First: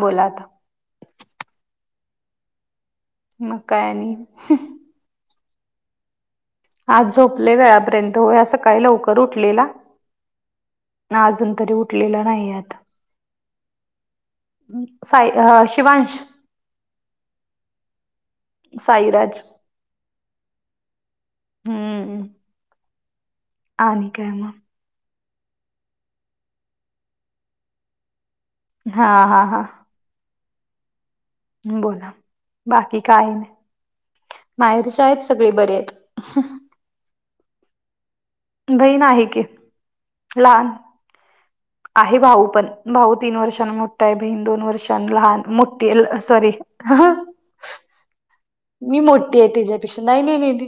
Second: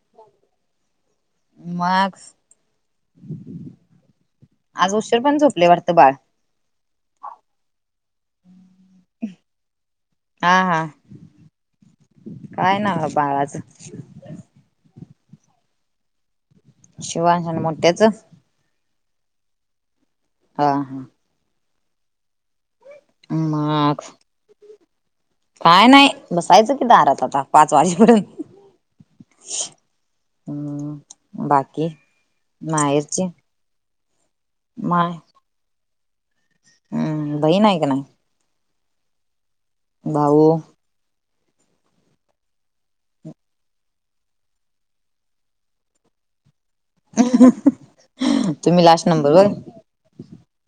बोला. मार्क्स. मग काय आणि आज उशर पण झोपले वाटतं बाळ आज झोपले वेळापर्यंत हो या सकाळी लवकर उठलेला हा हा ना अजून तरी उठलेलं नाही आत काय ना बाळाचं साई शिवांश शिवाश आणि मोठ्याच साईराज हा हा हम्म ह म आणि काय मग काय नाही बसायचं किती आरत आता पाच वाजेपर्यंत हा हा हा हम्म बाकी बोला मायरच माहेरच्या आहेत सगळे बरे आहेत हम्म बही नाही का नाही बहीण आहे की भाऊ लहान आहे भाऊ पण भाऊ तीन वर्षां मोठा आहे बहीण दोन वर्षां लहान मोठी सॉरी हा [inaudible] [inaudible] मी नंबर मोठी होय आहे तच्यापेक्षा नाही ललेली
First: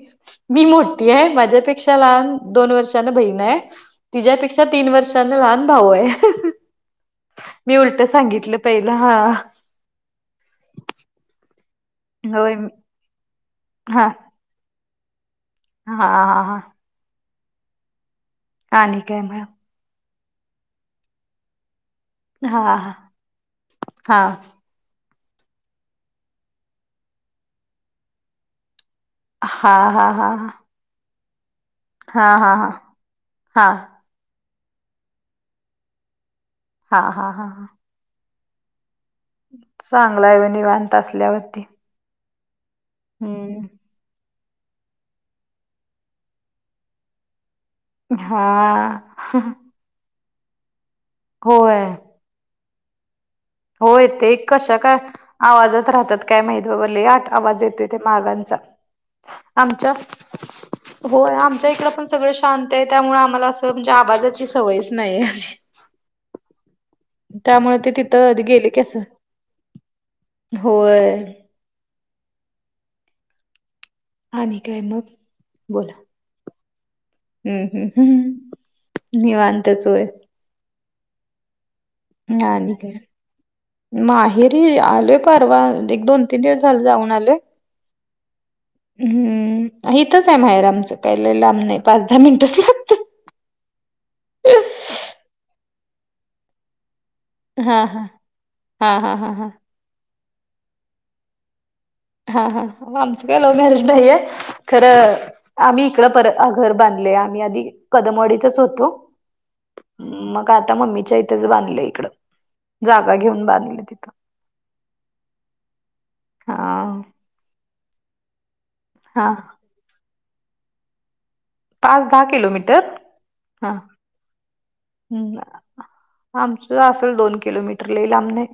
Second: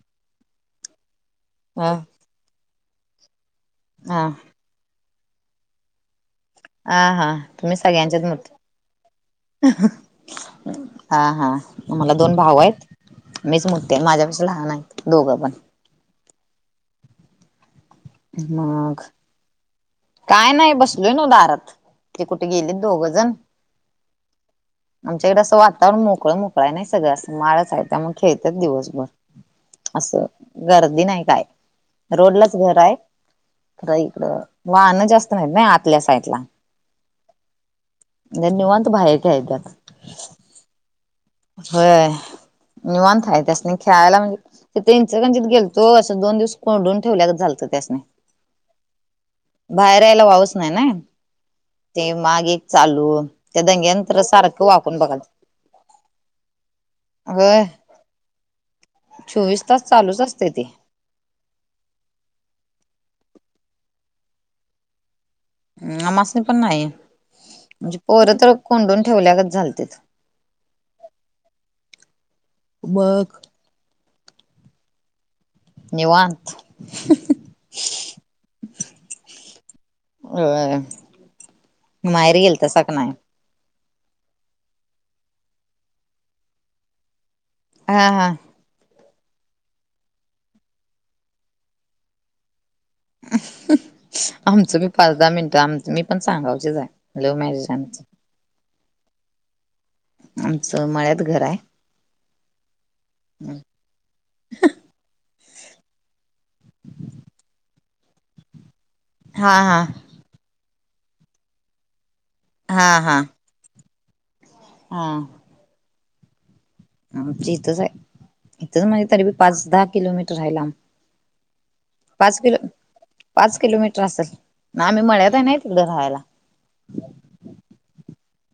मी मोठी आहे हा माझ्यापेक्षा लहान दोन वर्षांान बहीण आहे हा तिच्यापेक्षा तीन वर्षांने लहान भाऊ आहे हा हा तुम्ही मी उलट सगळ्यांच्याच मोठे सांगितलं पहिला ह हा हा मला दोन होय. भाऊ आहेत मीच मुद्द माझ्या लहान आहेत दोघं पण हा हा हा आणि मग काय मग? काय नाही बसलोय ना दारात ते कुठे हां, गेले हां. दोघजण हां. आमच्याकडें असं वातावरण मोकळं मोकळा नाही सगळं असं माळच आहे त्या मग खेळतात दिवसभर हां, असं गर्दी नाही काय हा हा रोडलाच हा घर आहे हा खरं इकडं वाहनं जास्त नाहीत ना आतल्या साईडला हा हा हा हा नेवंतु भय काय्या चांगला आहे निवांत असल्यावर होय निवाण य त्यास न खेळायला म्हणजे इंचकंचित गेलतो असं दोन दिवस कोंडून ठेवल्या झालतं त्यास नाही हा बाहेर यायला वाहच नाही ना होय मागे चालू त्या होय. दंग्यानंतर ते सारखं कशा काय वापून बघा आवाजात राहतात काय माहिती आठ आवाज होय येतोथ मागांचा चोवीस तास आमच्या चालूच असते ते होय आमच्या इकडं पण सगळं शांत आहे त्यामुळे आम्हाला असं म्हणजे आवाजाची सवयच नाहीे अ आमासणी पण नाही त्यामुळे ते म्हणजे तिथं पोरत गेले की असं कोंडून ठेवल्या का झालत होय मघ आणि काय मग बोल टत हम्म हम्म हम् निवांतचोय ह ना काय माहेरी आलोय परवा एक दोन तीन दिवस झाल जाऊन आलोय हा हा हम्म इथंच आहे माहेर आमचं काही ल लांब नाही पाच दहा मिनिटच ला आमचं मी पाच दहा मिनट आमच मी पण सांगावचेच आहे हा हा हा हा हा हा आमचं माळ्यात घर आहे हा हा आमचं काही लव मॅरज नाहीये खरं आम्ही इकड पर घर बांधले आम्ही आधी कदमवाडीतच होतो हा हा मग आता मम्मीच्या इथेच बांधलं इकड हा जागा हा घेऊन बांधली तिथे हा हां आमची इथच आहे इथंच माझे तरीी हा पाच दहा किलोमीटर राहिला आ पाच दहा किलोमीटर पाच हा् किलोमीटर असल आम्ही मळ्यात हाय नाही तिकडं राहायला आमचं असेल दोन किलोमीटर लई लांब नाही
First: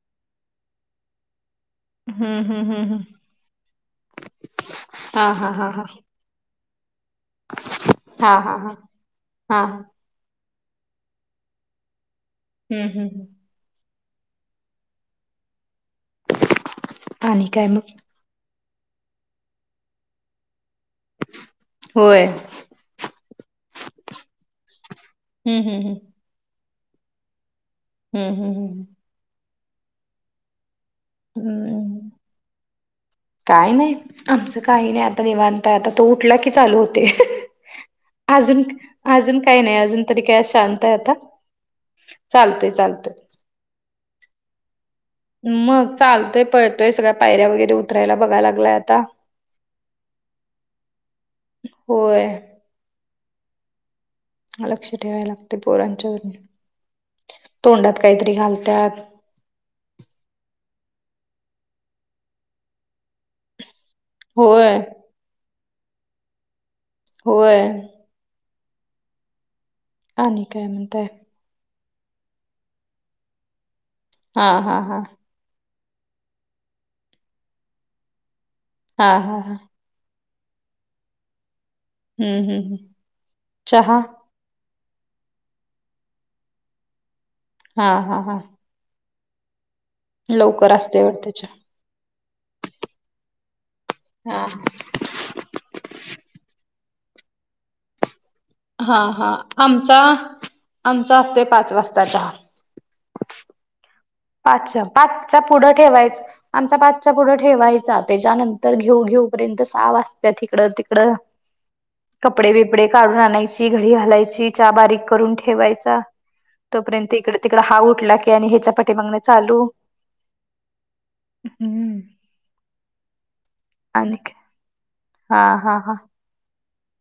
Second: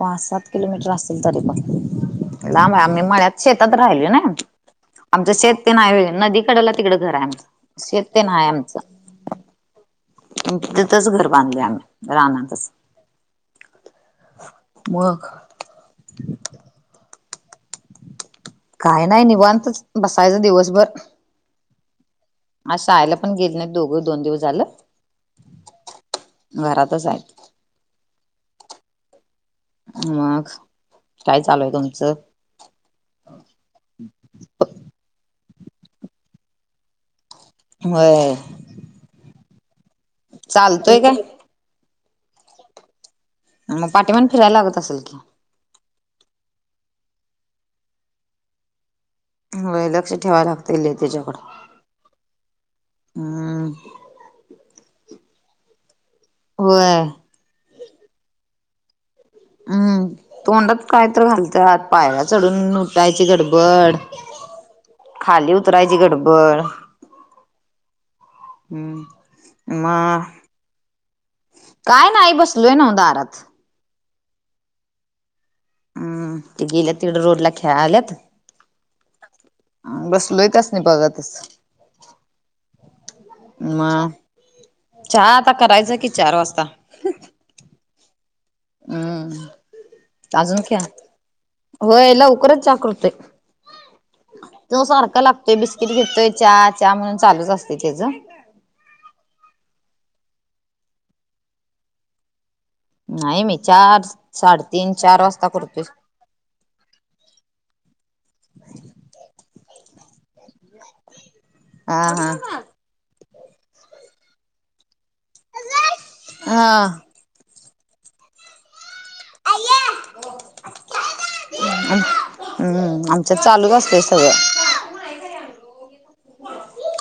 पाच सात किलोमीटर असतील तरी पण हम्म हम्म लाब हम्म आम्ही मळ्यात शेतात राहिल ना हा आमचं हा शेत हा ते नाही नदी तिकडला तिकडे घरा आहे हा हा हा हा हा तिथंच घर बांधले आम्ही राहनाचा हम् हम् हम म हाणी काय म काय नाही निबांतच बसायचं दिवसभर होय आहायला पण गेले नाही दोघ दोन दिवस झालं हम्म हम्म घरातच आहेत हम् हम् हम मग काय चालूय तुमचं काही नाही आमचं काही नाही आता निवांतय आता तो उठला की चालू होते होय अजून अजून काही नाही अजून तरी काय शांत आहे चालतोय आता काय चालतोय चालतोय मग पाठी पण फिरायला लागत असेल की मग चालतोय पळतोय सगळ्या पायऱ्या वगैरे उतरायला बघाय लागलाय आता लक्ष ठेवाय लागत त्याच्याकडे होय. हम् लक्ष ठेवाय लागते पोरांच्या वून होय तोंडात काहीतरी घालतात हम्म तोंडात काय तर घालतात पायऱ चढून लुटायची गडबड- होय खाली उतरायची गडबड होय हम्म म आणि काय म्हणताय काय नाही बसलोय ना दारात हा हा हा हम्म ते गेलेत तिकडं रोडला खेळा आल्यात हा हा हा बस लोईताच नाही बघा तस हम्म हम्म हम्म म चहा चहा आता करायचं कि चार वाजता हा हा हा हम्म अजून लवकर क्या असते वाटत चहा होय लवकरच कृते हा तो सारखा लागत ते बिस्किट घेतय चा म्हणून चालूच असते त्याचं हा हा आमचा आमचा असतोय पाच वाजता च नाही मीचार पाच पाचचा पुढं ठेवायच आमचा पाचच्या पुढं ठेवायचा त्याच्यानंतर घेऊ घेऊपर्यंत साव वाजत तिकडं तिकडं ह कपडे विपडे घरून राह घ घालायची बारीक करून ठेवाय तोपर्यंत इक तिकड हा उठला की आणि ह्याच्या पाठी बगणे चालू हम्म. हम्म आमचत चालू असतय आणि सगळं हा हा हा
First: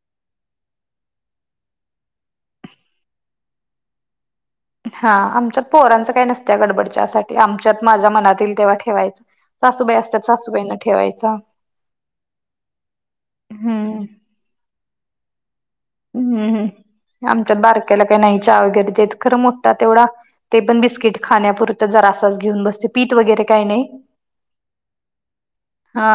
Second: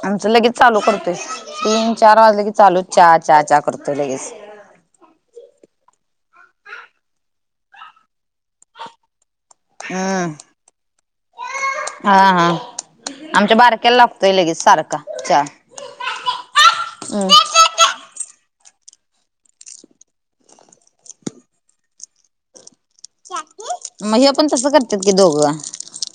आमचं लगेच चालू करतोय तीन चार वाज लगेच चालू हा चहा चा करतोय लगेच हा आमच्यात पोहरांच काही नसतं गडबडच्यासाठी आमच्यात माझ्या मनातील तेव्हा ठेवायच सासूबाई असतात हम्म सासूबाईन ठेवायच हा हा आमच्या बारक्याला हम्म लागतोय लगेच सारखा चार हम्मम् आमच्यात बारक्याला काही नाही चा वगैरे देत खरं मोठा तेवढा ते पण बिस्किट खाण्यापुरत जरा असाच घेऊन बसते पीत वगैरे काय नाही मग हे पण तसं करतात की दोघं हा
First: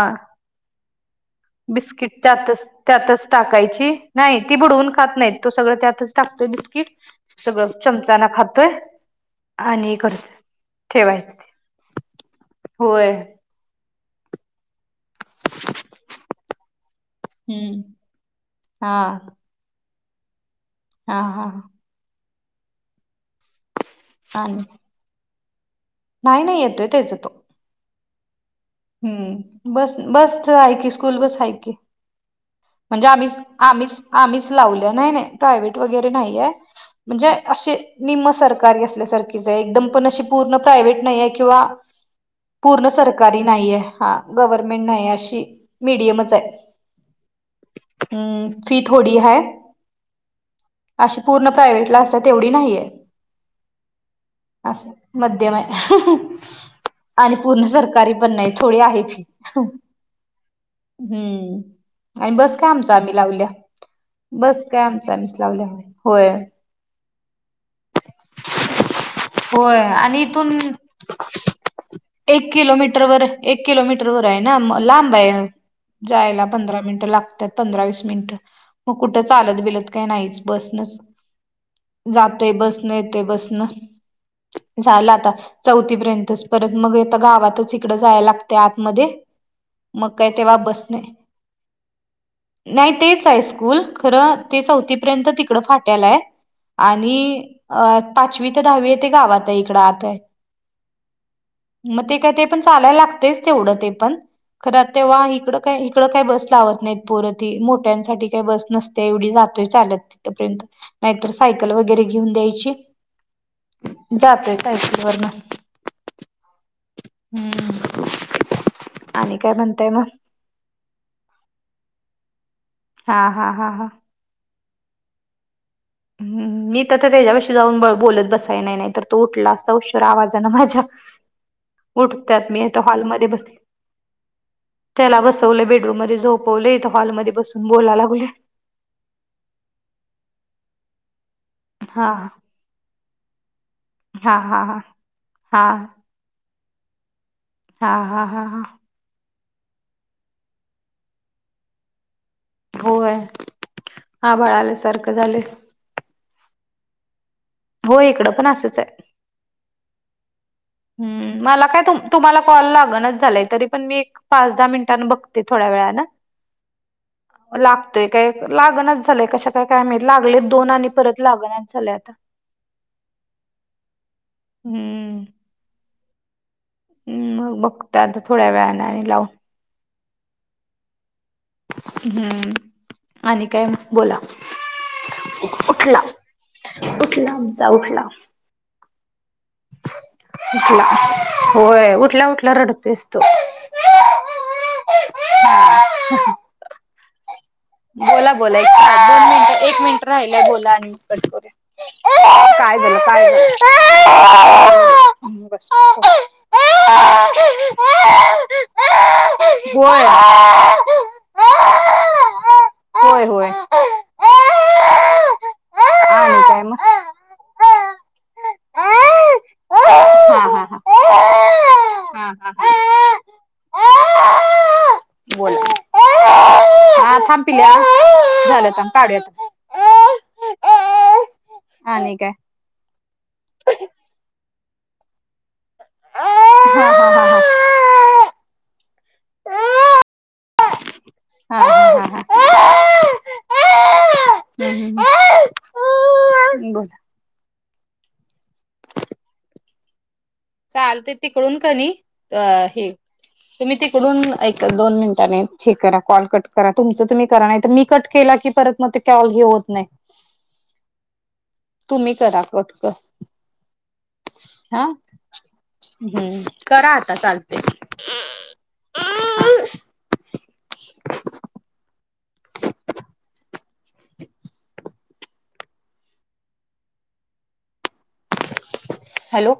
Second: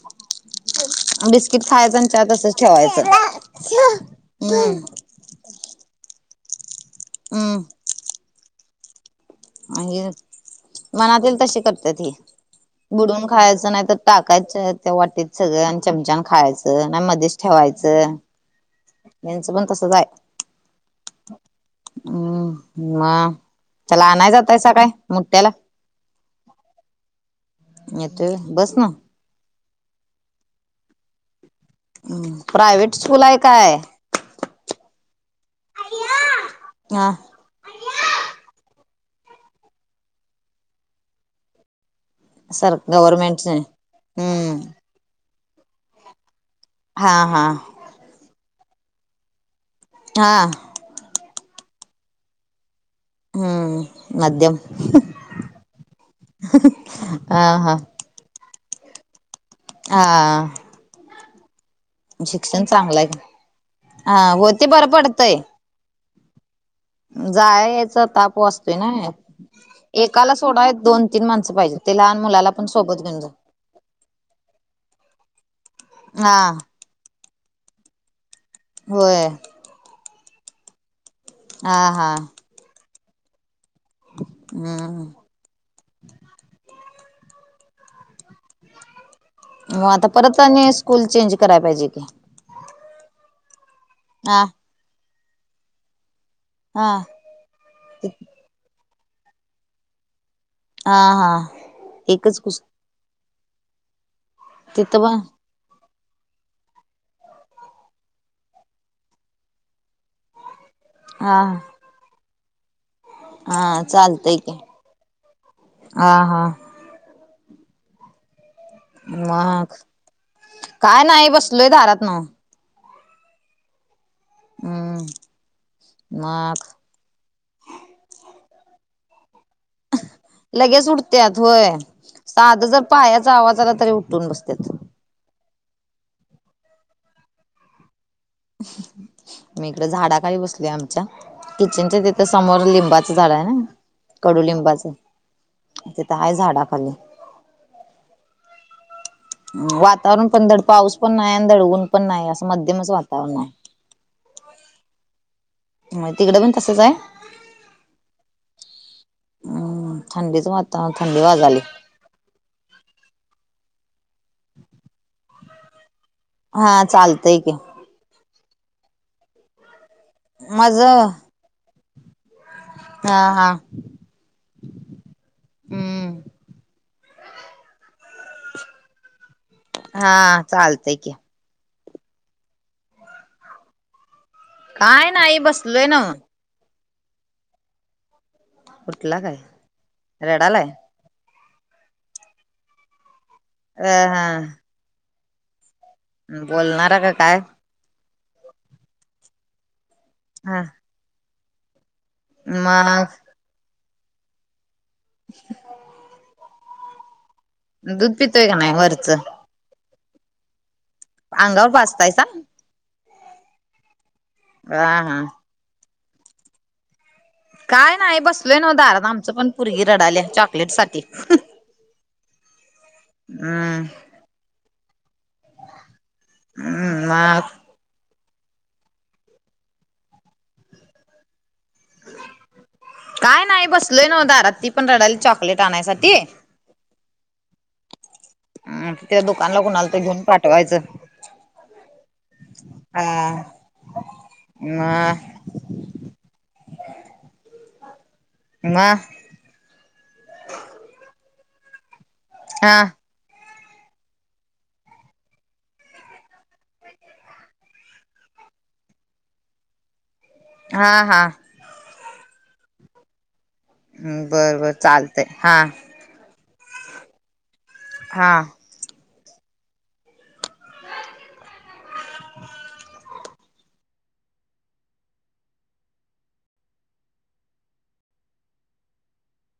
बिस्किट खायचं आणि बिस्किट चहा त्यात तसच ठेवायचं. त्यातच टाकायची नाही ती हम्म बुडवून खात नाही तो सगळं त्यातच टाकतोय बिस्किट सगळं हम्म चमचाना खातोय आणि ठेवायच मनातील ते. तशी करतात हे होय बुडून खायचं नाही तर टाकायचं ते वाटीत सगळं आणि चमचाान खायचं नाही मध्येच हम्म ठेवायचं हा त्यांचं पण तसं जाय हा हा हा हम्म म चला आणय जातय आणि सकाळी मुठठ्याला नाही नाही येतोय तेच येतो येत बस ना हम्म बस बस ऐ क स्कूल बस ऐ क हम् प्रय म्हणजे आम्हीच आम्हीच आम्हीच लावल्या नाही नाही प्रायव्हेट वगैरे नाहीये हा म्हणजे अे निम्म सरकारी असल्यासारखीच आहे एकदम पण अशी पूर्ण प्रायव्हेट नाही आहेे किंवा सर गवर्नमेंट नाहीे हा गव्हर्मेंट नाही अशी मीडियमच आहे हा हा हम्म फी थोडी है हां अशी पूर्ण प्रायव्हेट ला असतात तेवढी नाहीये हम्म मध्यम अस मध्यम आहे आणि हा हा पूर्णसारखं तारी पन नाहीई थोडी आहे फी आ हम्म आणि बस काय आमचा चांगलंय आम्ही का? लावल्या हा हो बस ते काय बरं आमचा आम्हीच पडतंय लावल्या होय जाय याचा ताप असतोय ना होय आणि एकाला इथून सोडा दोन तीन माणसं पाहिजे ते लहान मुलाला पण सोबत व घेऊन जा एक किलोमीटर वर आहे ना लांब आहे हा जायला पंधरा मिनट लागत त पंधरा वस मिनिट मग होय कुठं चालत बिलत काही नाहीच बसनच हां हा ते बसन येते बसन हम्म झालं आता चौथीपर्यंतच परत मग गावातच इकडं जायला लागतंय आतमध्ये मग आता काय परत तेव्हा आणि बस स्कूल नाही चेंज कराय पाहिजे की नाही तेच आहे स्कूल खरं हा ते चौथीपर्यंत तिकडं फाट्याला आहे हा आणि अ पाचवी ते दहावी ते गावात आहे इकडं आत आहे हा हा मग ते काय एकच ते कुस चालायला लागते तेवढ ते पण खरं तिथं पण तेव्हा हिकडं का इकड काही बस लावत नाहीत पोर ती मोठ्यांसाठी काही बस नसते एवढी जातोय चालत पर्यंत नाहीतर हा सायकल वगैरे घेऊन द्यायची हा चालतंय की जातोय सायकलवरन हा हा हम्म आणि काय मग म्हणताय काय नाही बसलोय दारात नव्ह हा हा हा हा हम् मग हम्म मी तर त्याच्याविषी जाऊन बोलत बसाय नाही नाही तर तो उठला असता उशर आवाजाने माझ्या लगेच उठत्यात होय. उठतात मी साधं आता जर हॉलमध्ये पायाचा बसले आवाज आला तरी उठून बसत्यात. त्याला बसवलं बेडरूम मध्ये झोपवलेथ हॉलमध्येध्ये बसून बोलाय लागलोय मी इकड झाडा खाली बसलोय आमच्या अच्छा किचनच्या हा तिथं समोर लिंबाच झाड आहे ना हा हा हा हा कडुलिंबाच हा तिथं हाय झाडाखाली हा हा हा हा वातावरण पण धड पाऊस पण नाही आणि धड ऊन पण नाही असं मध्यमच होय वातावरण आहे आभाळ आल्यासारखं झालंय मग तिकडें पण तसंच आहे हो इकडं पण असंच आहे हम्म थंडीचं वाजायला हम्म मला काय तुम तुम्हाला कॉल लागणच झालंय तरी पण मी एक पाच दहा मिनिटांंन बघते थोड्या वेळान हा चालतंय की काय लागणच झालंय कशा काय काय लागले दोन आणि माझं परत लागणच झालंय आता हा हा हम्म हम्म हम् मग बघते आता थोड्या वेळाने आणि लावून हा चालतंय की हम्म आणि काय बोला काय नाही बसलोय उठला नव्ह उठला आमचा उठला उठला काय रडालाय उठला होय उठल्या उठल्या रडतोयच तो अ हा हा [unintelligible] बोलणार का काय बोला बोला एक दोन मिनिट एक मिनिट राहिलय हा बोला आणि कट कर. काय झालं मग काय? ह्ा [inaudible] [unintelligible] दूध पितोय का नाही वरचं होय. अंगावर पाजतायसा. होय होय. हा हा. आणि काय मग हा काय नाही बसलोय न हा दारात आमचं पण हा परगी रडाल्या हा चॉकलेट साठी [unintelligible] हम्. बोल. हम्म मग थांपल्या झालंत काढूयात. हा न का आहे. काय नाही बसलय न्ह द राती पंधराडाली चॉकलेट आणायसाठी ह हा हा ह ह. हम त्या दुकानला कुणाला तर घेऊन पाठवायचं. हा हा हम्म. हा हा हम्म ह. बोला म चालते तिकडून का नाही हे. ह. तुम्ही तिकडून एक दोन मिनिटाने हे करा कॉल कट करा तुमचं तुम्ही करा नाही तर मी कट केला की परत मग ते कॉल ही होत नाही. हा हा. तुम्ही करा कटक हम् बर बर चालतय हा. हम्म करा आता चालते. हा. [unintelligible] हॅलो